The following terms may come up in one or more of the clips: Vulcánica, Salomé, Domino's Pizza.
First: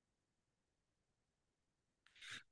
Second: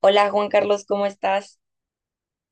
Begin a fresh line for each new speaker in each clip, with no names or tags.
Hola Juan Carlos, ¿cómo estás?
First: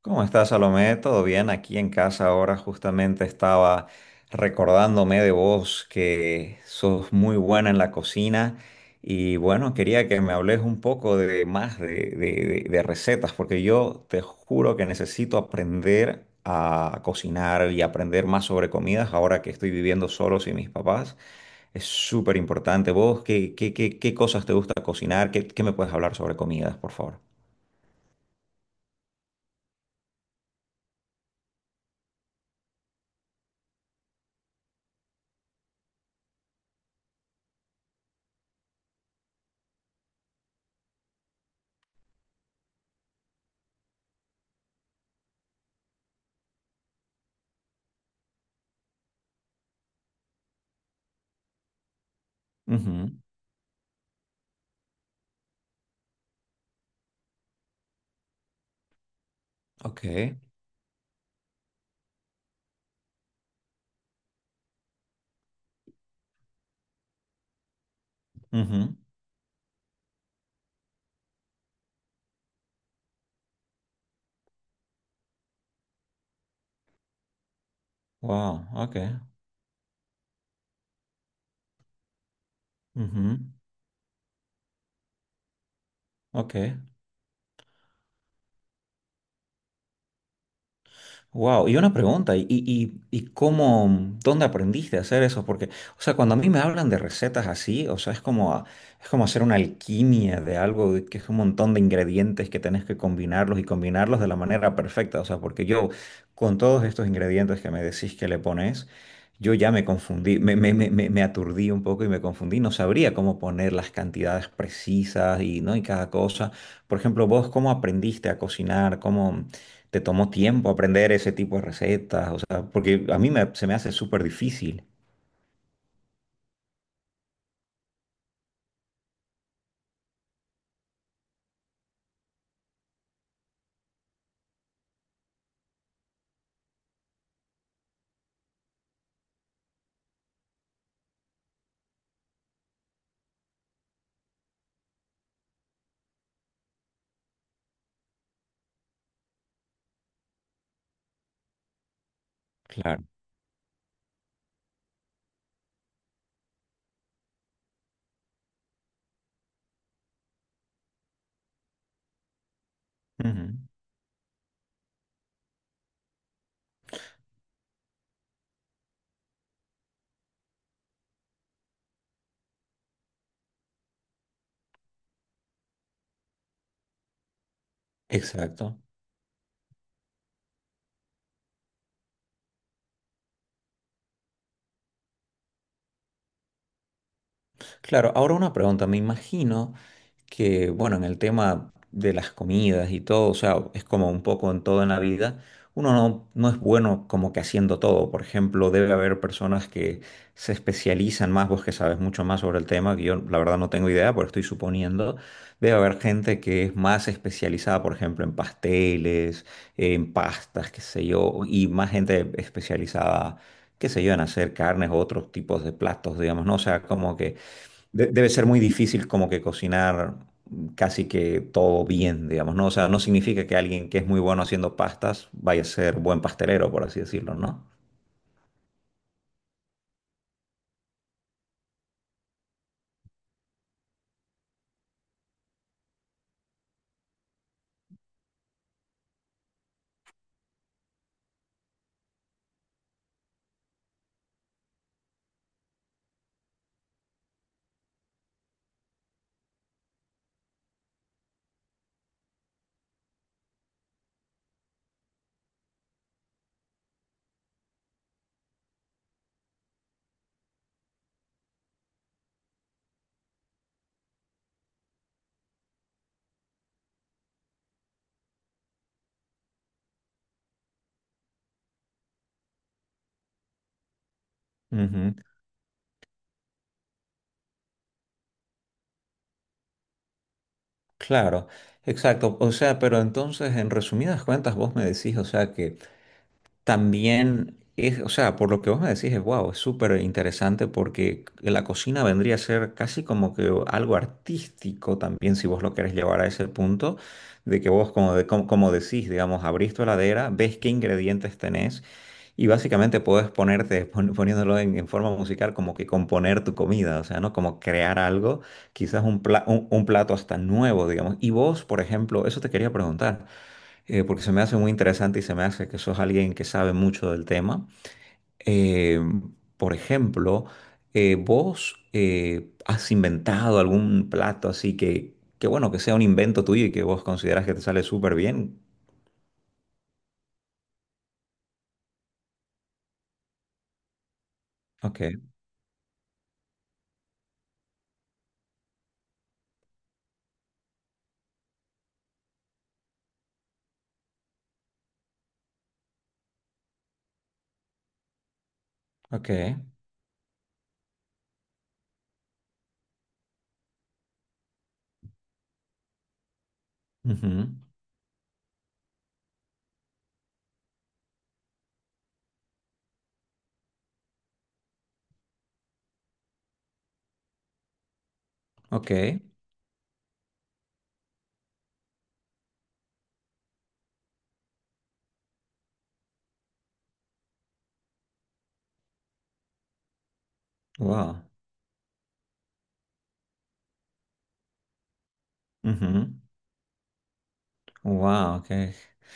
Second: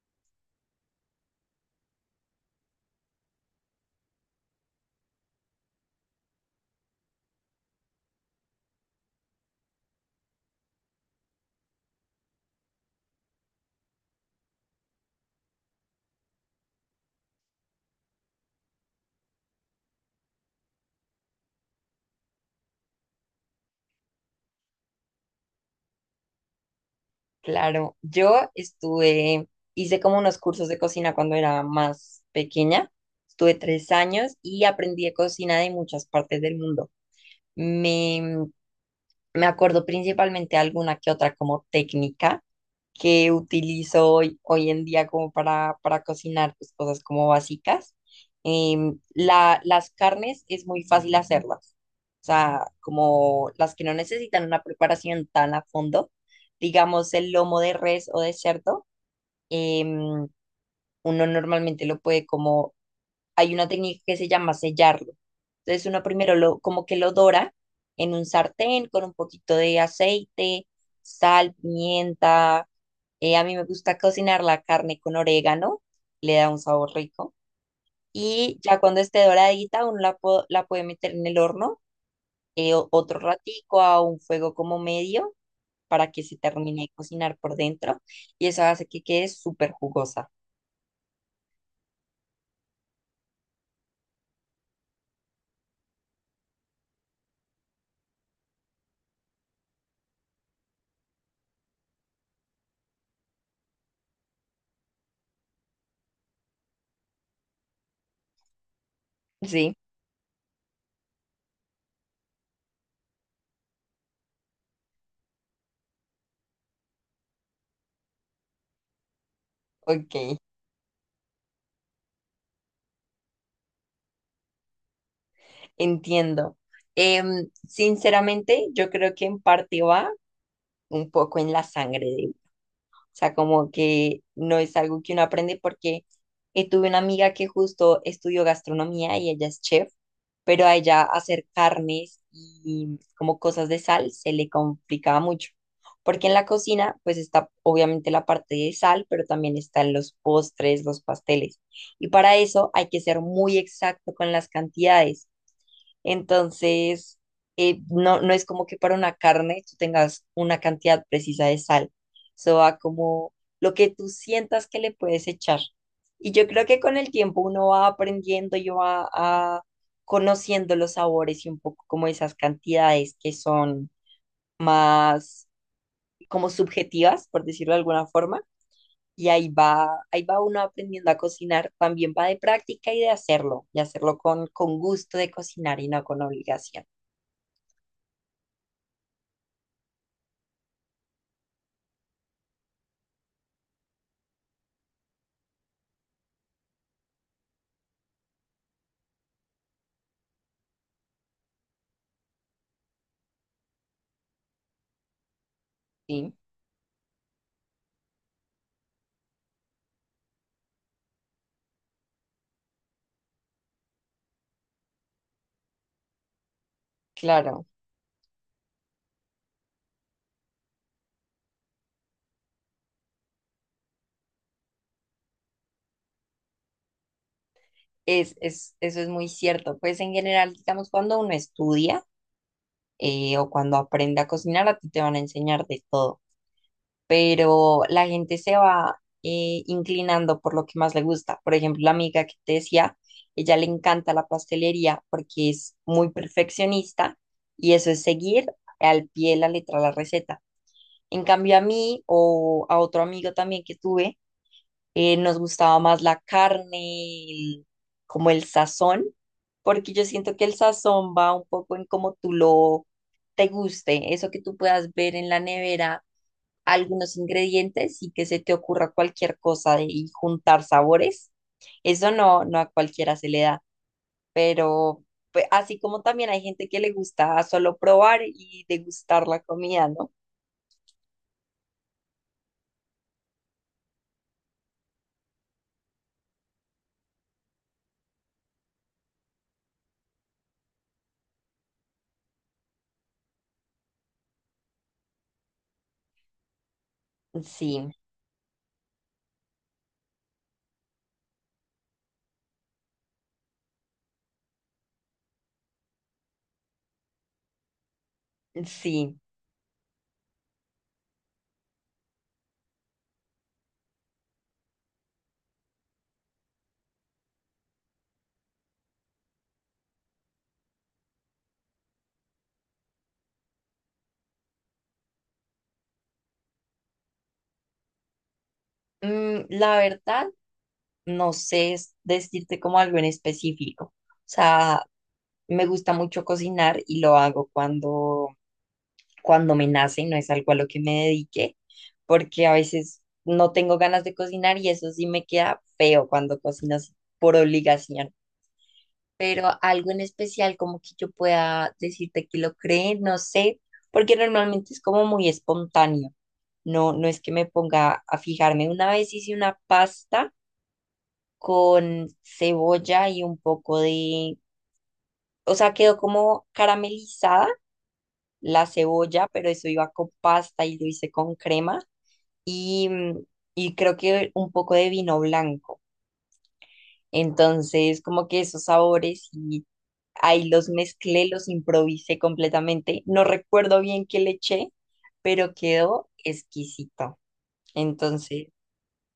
¿Cómo estás, Salomé? ¿Todo bien? Aquí en casa ahora justamente estaba recordándome de vos que sos muy buena en la cocina y bueno, quería que me hables un poco de más de, de recetas porque yo te juro que necesito aprender a cocinar y aprender más sobre comidas ahora que estoy viviendo solo sin mis papás. Es súper importante. ¿Vos qué cosas te gusta cocinar? ¿Qué me puedes hablar sobre comidas, por favor?
Claro, yo estuve, hice como unos cursos de cocina cuando era más pequeña. Estuve tres años y aprendí de cocina de muchas partes del mundo. Me, me acuerdo principalmente alguna que otra como técnica que utilizo hoy en día como para cocinar pues, cosas como básicas. Las carnes es muy fácil hacerlas, o sea,
Ujú.
como las que no necesitan una preparación tan a fondo, digamos el lomo de res o de cerdo,
Ok.
em, uno normalmente lo puede como, hay una técnica que se llama sellarlo. Entonces uno primero lo, como que lo dora en un sartén
Ujú.
con un poquito de aceite, sal, pimienta a mí me gusta cocinar la carne con orégano, le da un sabor rico. Y
Wow,
ya cuando
okay.
esté doradita, uno la, la puede meter en el horno otro
Ujú.
ratico a un fuego como medio para que se
Ok.
termine de cocinar por dentro. Y eso hace que quede súper jugosa.
Wow, y una pregunta, ¿y cómo, ¿dónde aprendiste a hacer eso? Porque, o sea, cuando a mí me hablan de recetas así, o sea, es como, es como hacer una alquimia de algo de que es un montón de ingredientes que tenés que combinarlos y combinarlos de la manera perfecta. O sea, porque yo, con todos estos ingredientes que me decís que le pones, yo ya
Sí,
me confundí, me aturdí un poco y me confundí, no sabría cómo poner las cantidades precisas y, ¿no?, y cada cosa. Por ejemplo, vos, ¿cómo aprendiste a cocinar? ¿Cómo te
ok,
tomó tiempo aprender ese tipo de recetas? O sea, porque a mí se me hace súper difícil.
entiendo. Sinceramente, yo creo que en parte va un poco en la sangre. O sea, como que no es algo que uno aprende porque tuve una amiga que justo estudió gastronomía y ella es chef, pero a ella hacer carnes y como cosas de sal se le complicaba mucho. Porque en la cocina, pues está obviamente la parte de sal, pero también están los postres, los pasteles. Y para eso hay que
Claro.
ser muy exacto con las cantidades. Entonces, no, no es como que para una carne tú tengas una cantidad precisa de sal. Eso va como
Ujú.
lo que tú sientas que le puedes echar. Y yo creo que con el tiempo uno va aprendiendo y conociendo los sabores y un poco como esas cantidades que son más como subjetivas, por decirlo de alguna forma.
Exacto.
Y ahí va uno aprendiendo a cocinar, también va de práctica y de hacerlo, y hacerlo con gusto de cocinar y no con obligación,
Claro, ahora una pregunta, me imagino que, bueno, en el tema de las comidas y todo, o sea, es como un poco en todo en la vida, uno no, no es bueno como que haciendo todo. Por ejemplo, debe haber personas que se especializan más, vos que sabes mucho más sobre el tema, que yo la verdad no tengo idea, pero estoy suponiendo, debe haber
¿sí?
gente que es más especializada, por ejemplo, en pasteles, en pastas, qué sé yo, y más gente especializada, qué sé yo, en hacer carnes o otros tipos de platos, digamos, ¿no? O sea, como que
Claro,
debe ser muy difícil como que cocinar casi que todo bien, digamos, ¿no? O sea, no significa que alguien que es muy bueno haciendo pastas vaya a ser buen pastelero, por así decirlo, ¿no?
eso es muy cierto. Pues en general, digamos, cuando uno estudia o cuando aprende a cocinar, a ti te van a enseñar de todo, pero la gente se va inclinando por lo que más le gusta. Por ejemplo, la amiga que te decía, ella le encanta la pastelería porque es muy perfeccionista y eso es seguir al pie de la letra la receta. En cambio, a mí o a otro amigo también que tuve, nos gustaba más la carne, como el sazón, porque yo siento que el sazón va un poco en cómo tú lo te guste, eso que tú puedas ver en la nevera, algunos ingredientes y que se te ocurra cualquier cosa de, y juntar sabores. Eso no, no a cualquiera se le da, pero
Ujú.
pues, así como también hay gente que le gusta solo probar y degustar la comida, ¿no?
Claro, exacto. O sea, pero entonces, en resumidas cuentas, vos me decís, o sea, que también es, o sea, por lo que vos me decís, es wow, es súper interesante porque la cocina vendría a ser casi como que algo artístico también, si vos lo querés llevar a ese punto, de que
Sí,
vos, como, como, como decís, digamos, abrís tu heladera, ves qué ingredientes tenés y básicamente podés ponerte, poniéndolo en forma musical, como que componer tu comida, o sea, ¿no? Como crear algo, quizás
sí.
un, un plato hasta nuevo, digamos. Y vos, por ejemplo, eso te quería preguntar, porque se me hace muy interesante y se me hace que sos alguien que sabe mucho del tema. Eh, por ejemplo, ¿vos has inventado algún plato así que, bueno, que sea un invento tuyo y que vos consideras que te sale súper bien?
Mm, la verdad, no sé decirte como algo en específico. O sea,
Ok.
me gusta mucho cocinar y lo hago cuando, cuando me nace, no es algo a lo que me dedique, porque a veces no tengo ganas de cocinar y eso sí me queda feo cuando cocino así por obligación.
Ok.
Pero algo en especial como que yo pueda decirte que lo cree, no sé, porque normalmente es como muy espontáneo. No, no es que me
Ujú.
ponga a fijarme. Una vez hice una pasta con cebolla y un poco de, o sea, quedó como caramelizada la
Ok.
cebolla, pero eso iba con pasta y lo hice con crema y, mm, y creo que un poco de vino blanco. Entonces, como que esos sabores y ahí los
Wow.
mezclé, los improvisé completamente. No recuerdo bien qué le eché, pero quedó
Ujú.
exquisito.
Wow,
Entonces,
ok.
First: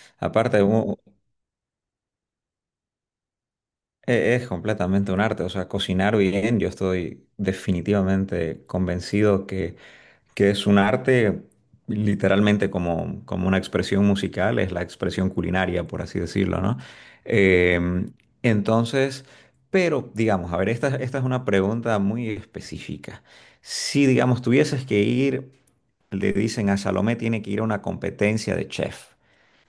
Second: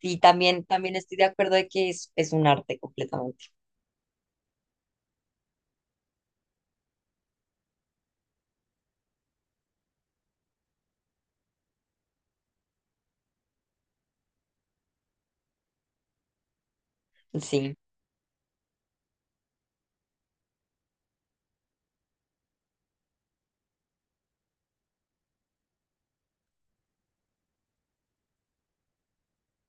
sí,
Aparte,
también estoy de acuerdo de que es un arte completamente.
es completamente un arte, o sea, cocinar bien, yo estoy definitivamente convencido que es un arte, literalmente como, como una expresión musical, es la expresión culinaria, por así decirlo, ¿no?
Sí.
Eh, entonces, pero digamos, a ver, esta es una pregunta muy específica. Si, digamos, tuvieses que ir, le dicen a Salomé, tiene que ir a una competencia de chef.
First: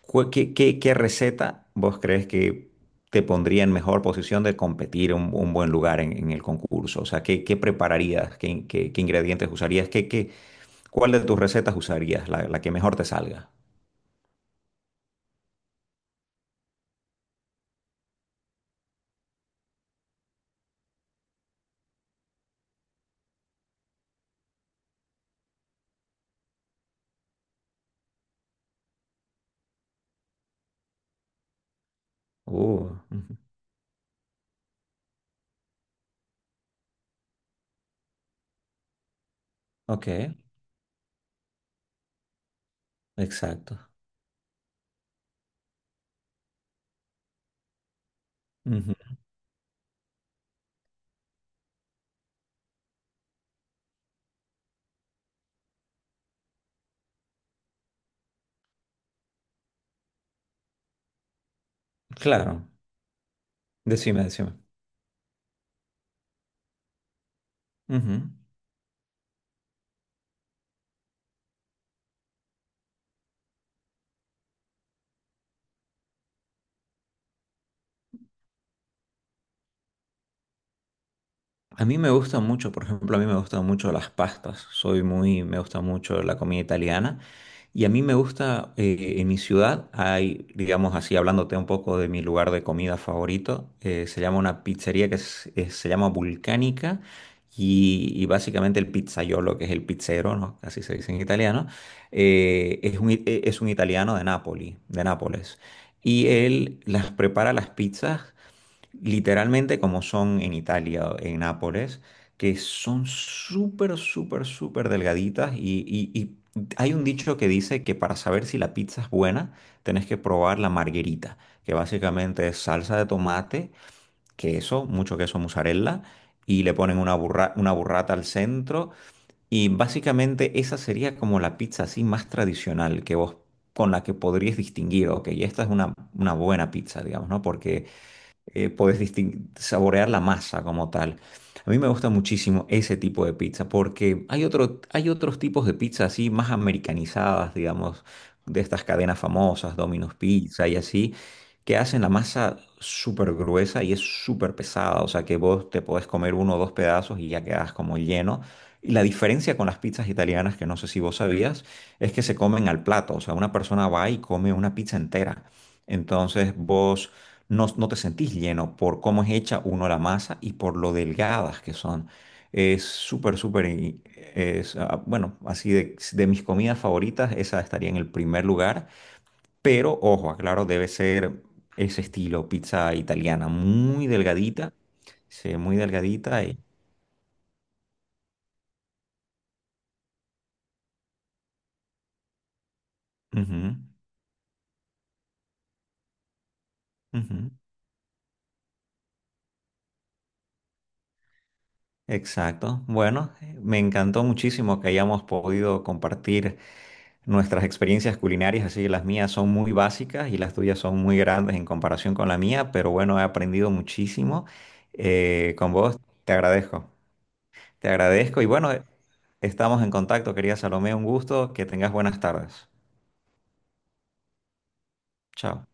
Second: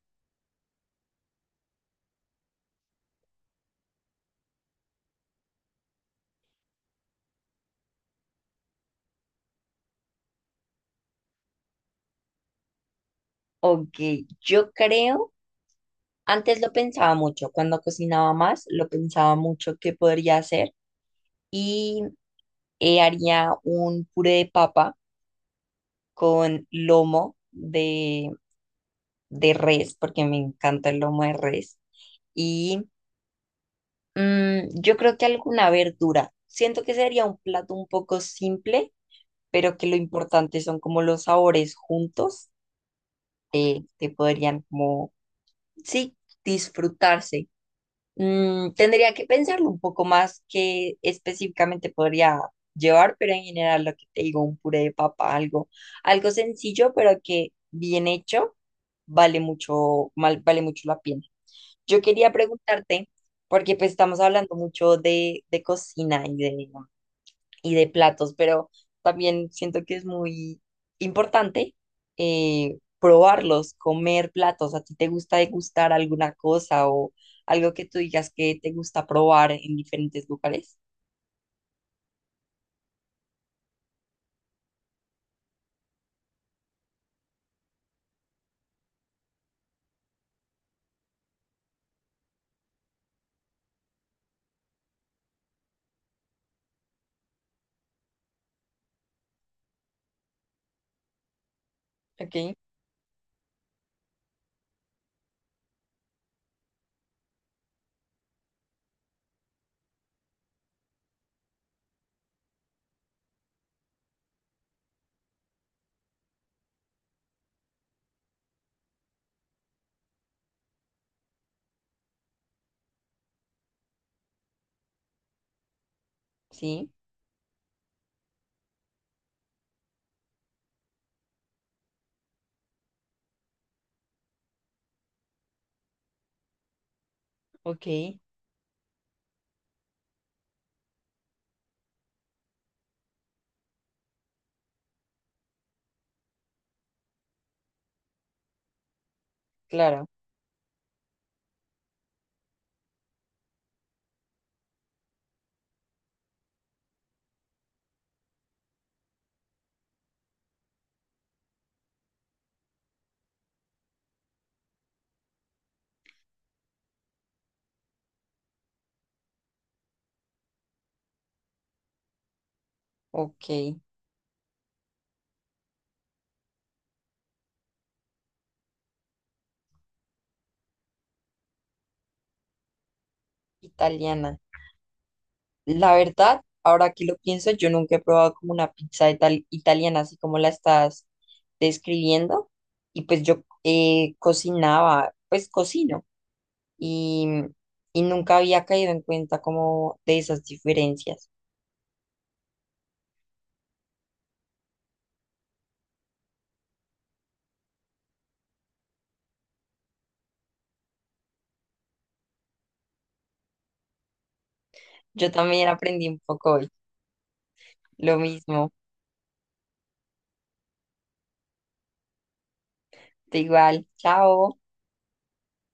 ¿Qué, qué receta vos crees que te pondría en mejor posición de competir un buen lugar en el concurso? O sea, ¿qué, qué prepararías? ¿Qué, qué, qué ingredientes usarías? ¿Qué, qué, cuál de tus recetas usarías? La que mejor te salga.
Ok, yo creo, antes lo pensaba mucho, cuando cocinaba más, lo pensaba mucho que podría hacer y haría un puré de papa con lomo de res, porque me encanta el lomo de res, y
Ujú.
mm, yo creo que alguna verdura. Siento que sería un plato un poco simple, pero que lo
Ok,
importante son como los sabores juntos,
exacto.
que podrían como, sí, disfrutarse. Mm,
Ujú.
tendría que pensarlo un poco más qué específicamente podría llevar, pero en general lo que te digo, un puré de papa, algo, algo sencillo, pero que bien hecho vale mucho, vale mucho la pena. Yo quería
Claro,
preguntarte, porque pues estamos
decime, decime.
hablando mucho de cocina y de
Ujú.
platos, pero también siento que es muy importante probarlos, comer platos. ¿A ti te gusta degustar alguna cosa o algo que tú digas que te gusta probar en diferentes lugares?
A mí me gusta mucho, por ejemplo, a mí me gustan mucho las pastas. Soy muy, me gusta mucho la comida italiana. Y a mí me gusta, en mi ciudad hay, digamos así, hablándote un poco de mi lugar de comida favorito, se llama una pizzería que se llama Vulcánica y básicamente el pizzaiolo, que es el pizzero, ¿no? Así se dice en italiano.
Ok,
Es un, es un italiano de Nápoli, de Nápoles. Y él las prepara las pizzas literalmente como son en Italia, en Nápoles, que son súper, súper, súper delgaditas y hay un dicho que dice que para saber si la pizza es buena, tenés que probar la margherita, que básicamente es salsa de tomate, queso, mucho queso mozzarella, y le
sí,
ponen una una burrata al centro. Y básicamente esa sería como la pizza así más tradicional que vos, con la que podrías distinguir, ok, esta es una buena pizza, digamos, ¿no?
ok,
Porque puedes saborear la masa como tal. A mí me gusta muchísimo ese tipo de pizza porque hay otro, hay otros tipos de pizza así más americanizadas, digamos, de estas cadenas famosas,
claro,
Domino's Pizza y así, que hacen la masa súper gruesa y es súper pesada, o sea que vos te podés comer uno o dos pedazos y ya quedás como lleno. Y la diferencia con las pizzas italianas, que no sé si vos sabías, es que se comen al plato, o sea, una persona va y come una pizza entera. Entonces vos no, no te sentís lleno por cómo es hecha uno la masa y por lo delgadas que son. Es súper, súper,
ok,
es, ah, bueno, así de mis comidas favoritas, esa estaría en el primer lugar, pero ojo, aclaro, debe ser ese estilo, pizza italiana, muy
italiana.
delgadita, sí, muy
La verdad,
delgadita y...
ahora que lo pienso, yo nunca he probado como una pizza italiana, así como la estás describiendo. Y pues yo
Ujú.
cocinaba, pues cocino, y,
Ujú.
y nunca había caído en cuenta como de esas diferencias.
Exacto. Bueno, me encantó muchísimo que hayamos podido compartir nuestras experiencias culinarias, así las mías son muy básicas y las tuyas son muy grandes en comparación con la mía, pero bueno, he aprendido muchísimo,
Yo también
con vos.
aprendí un
Te
poco hoy.
agradezco. Te
Lo
agradezco y bueno,
mismo,
estamos en contacto, querida Salomé, un gusto, que tengas buenas tardes.
de igual. Chao.
Chao.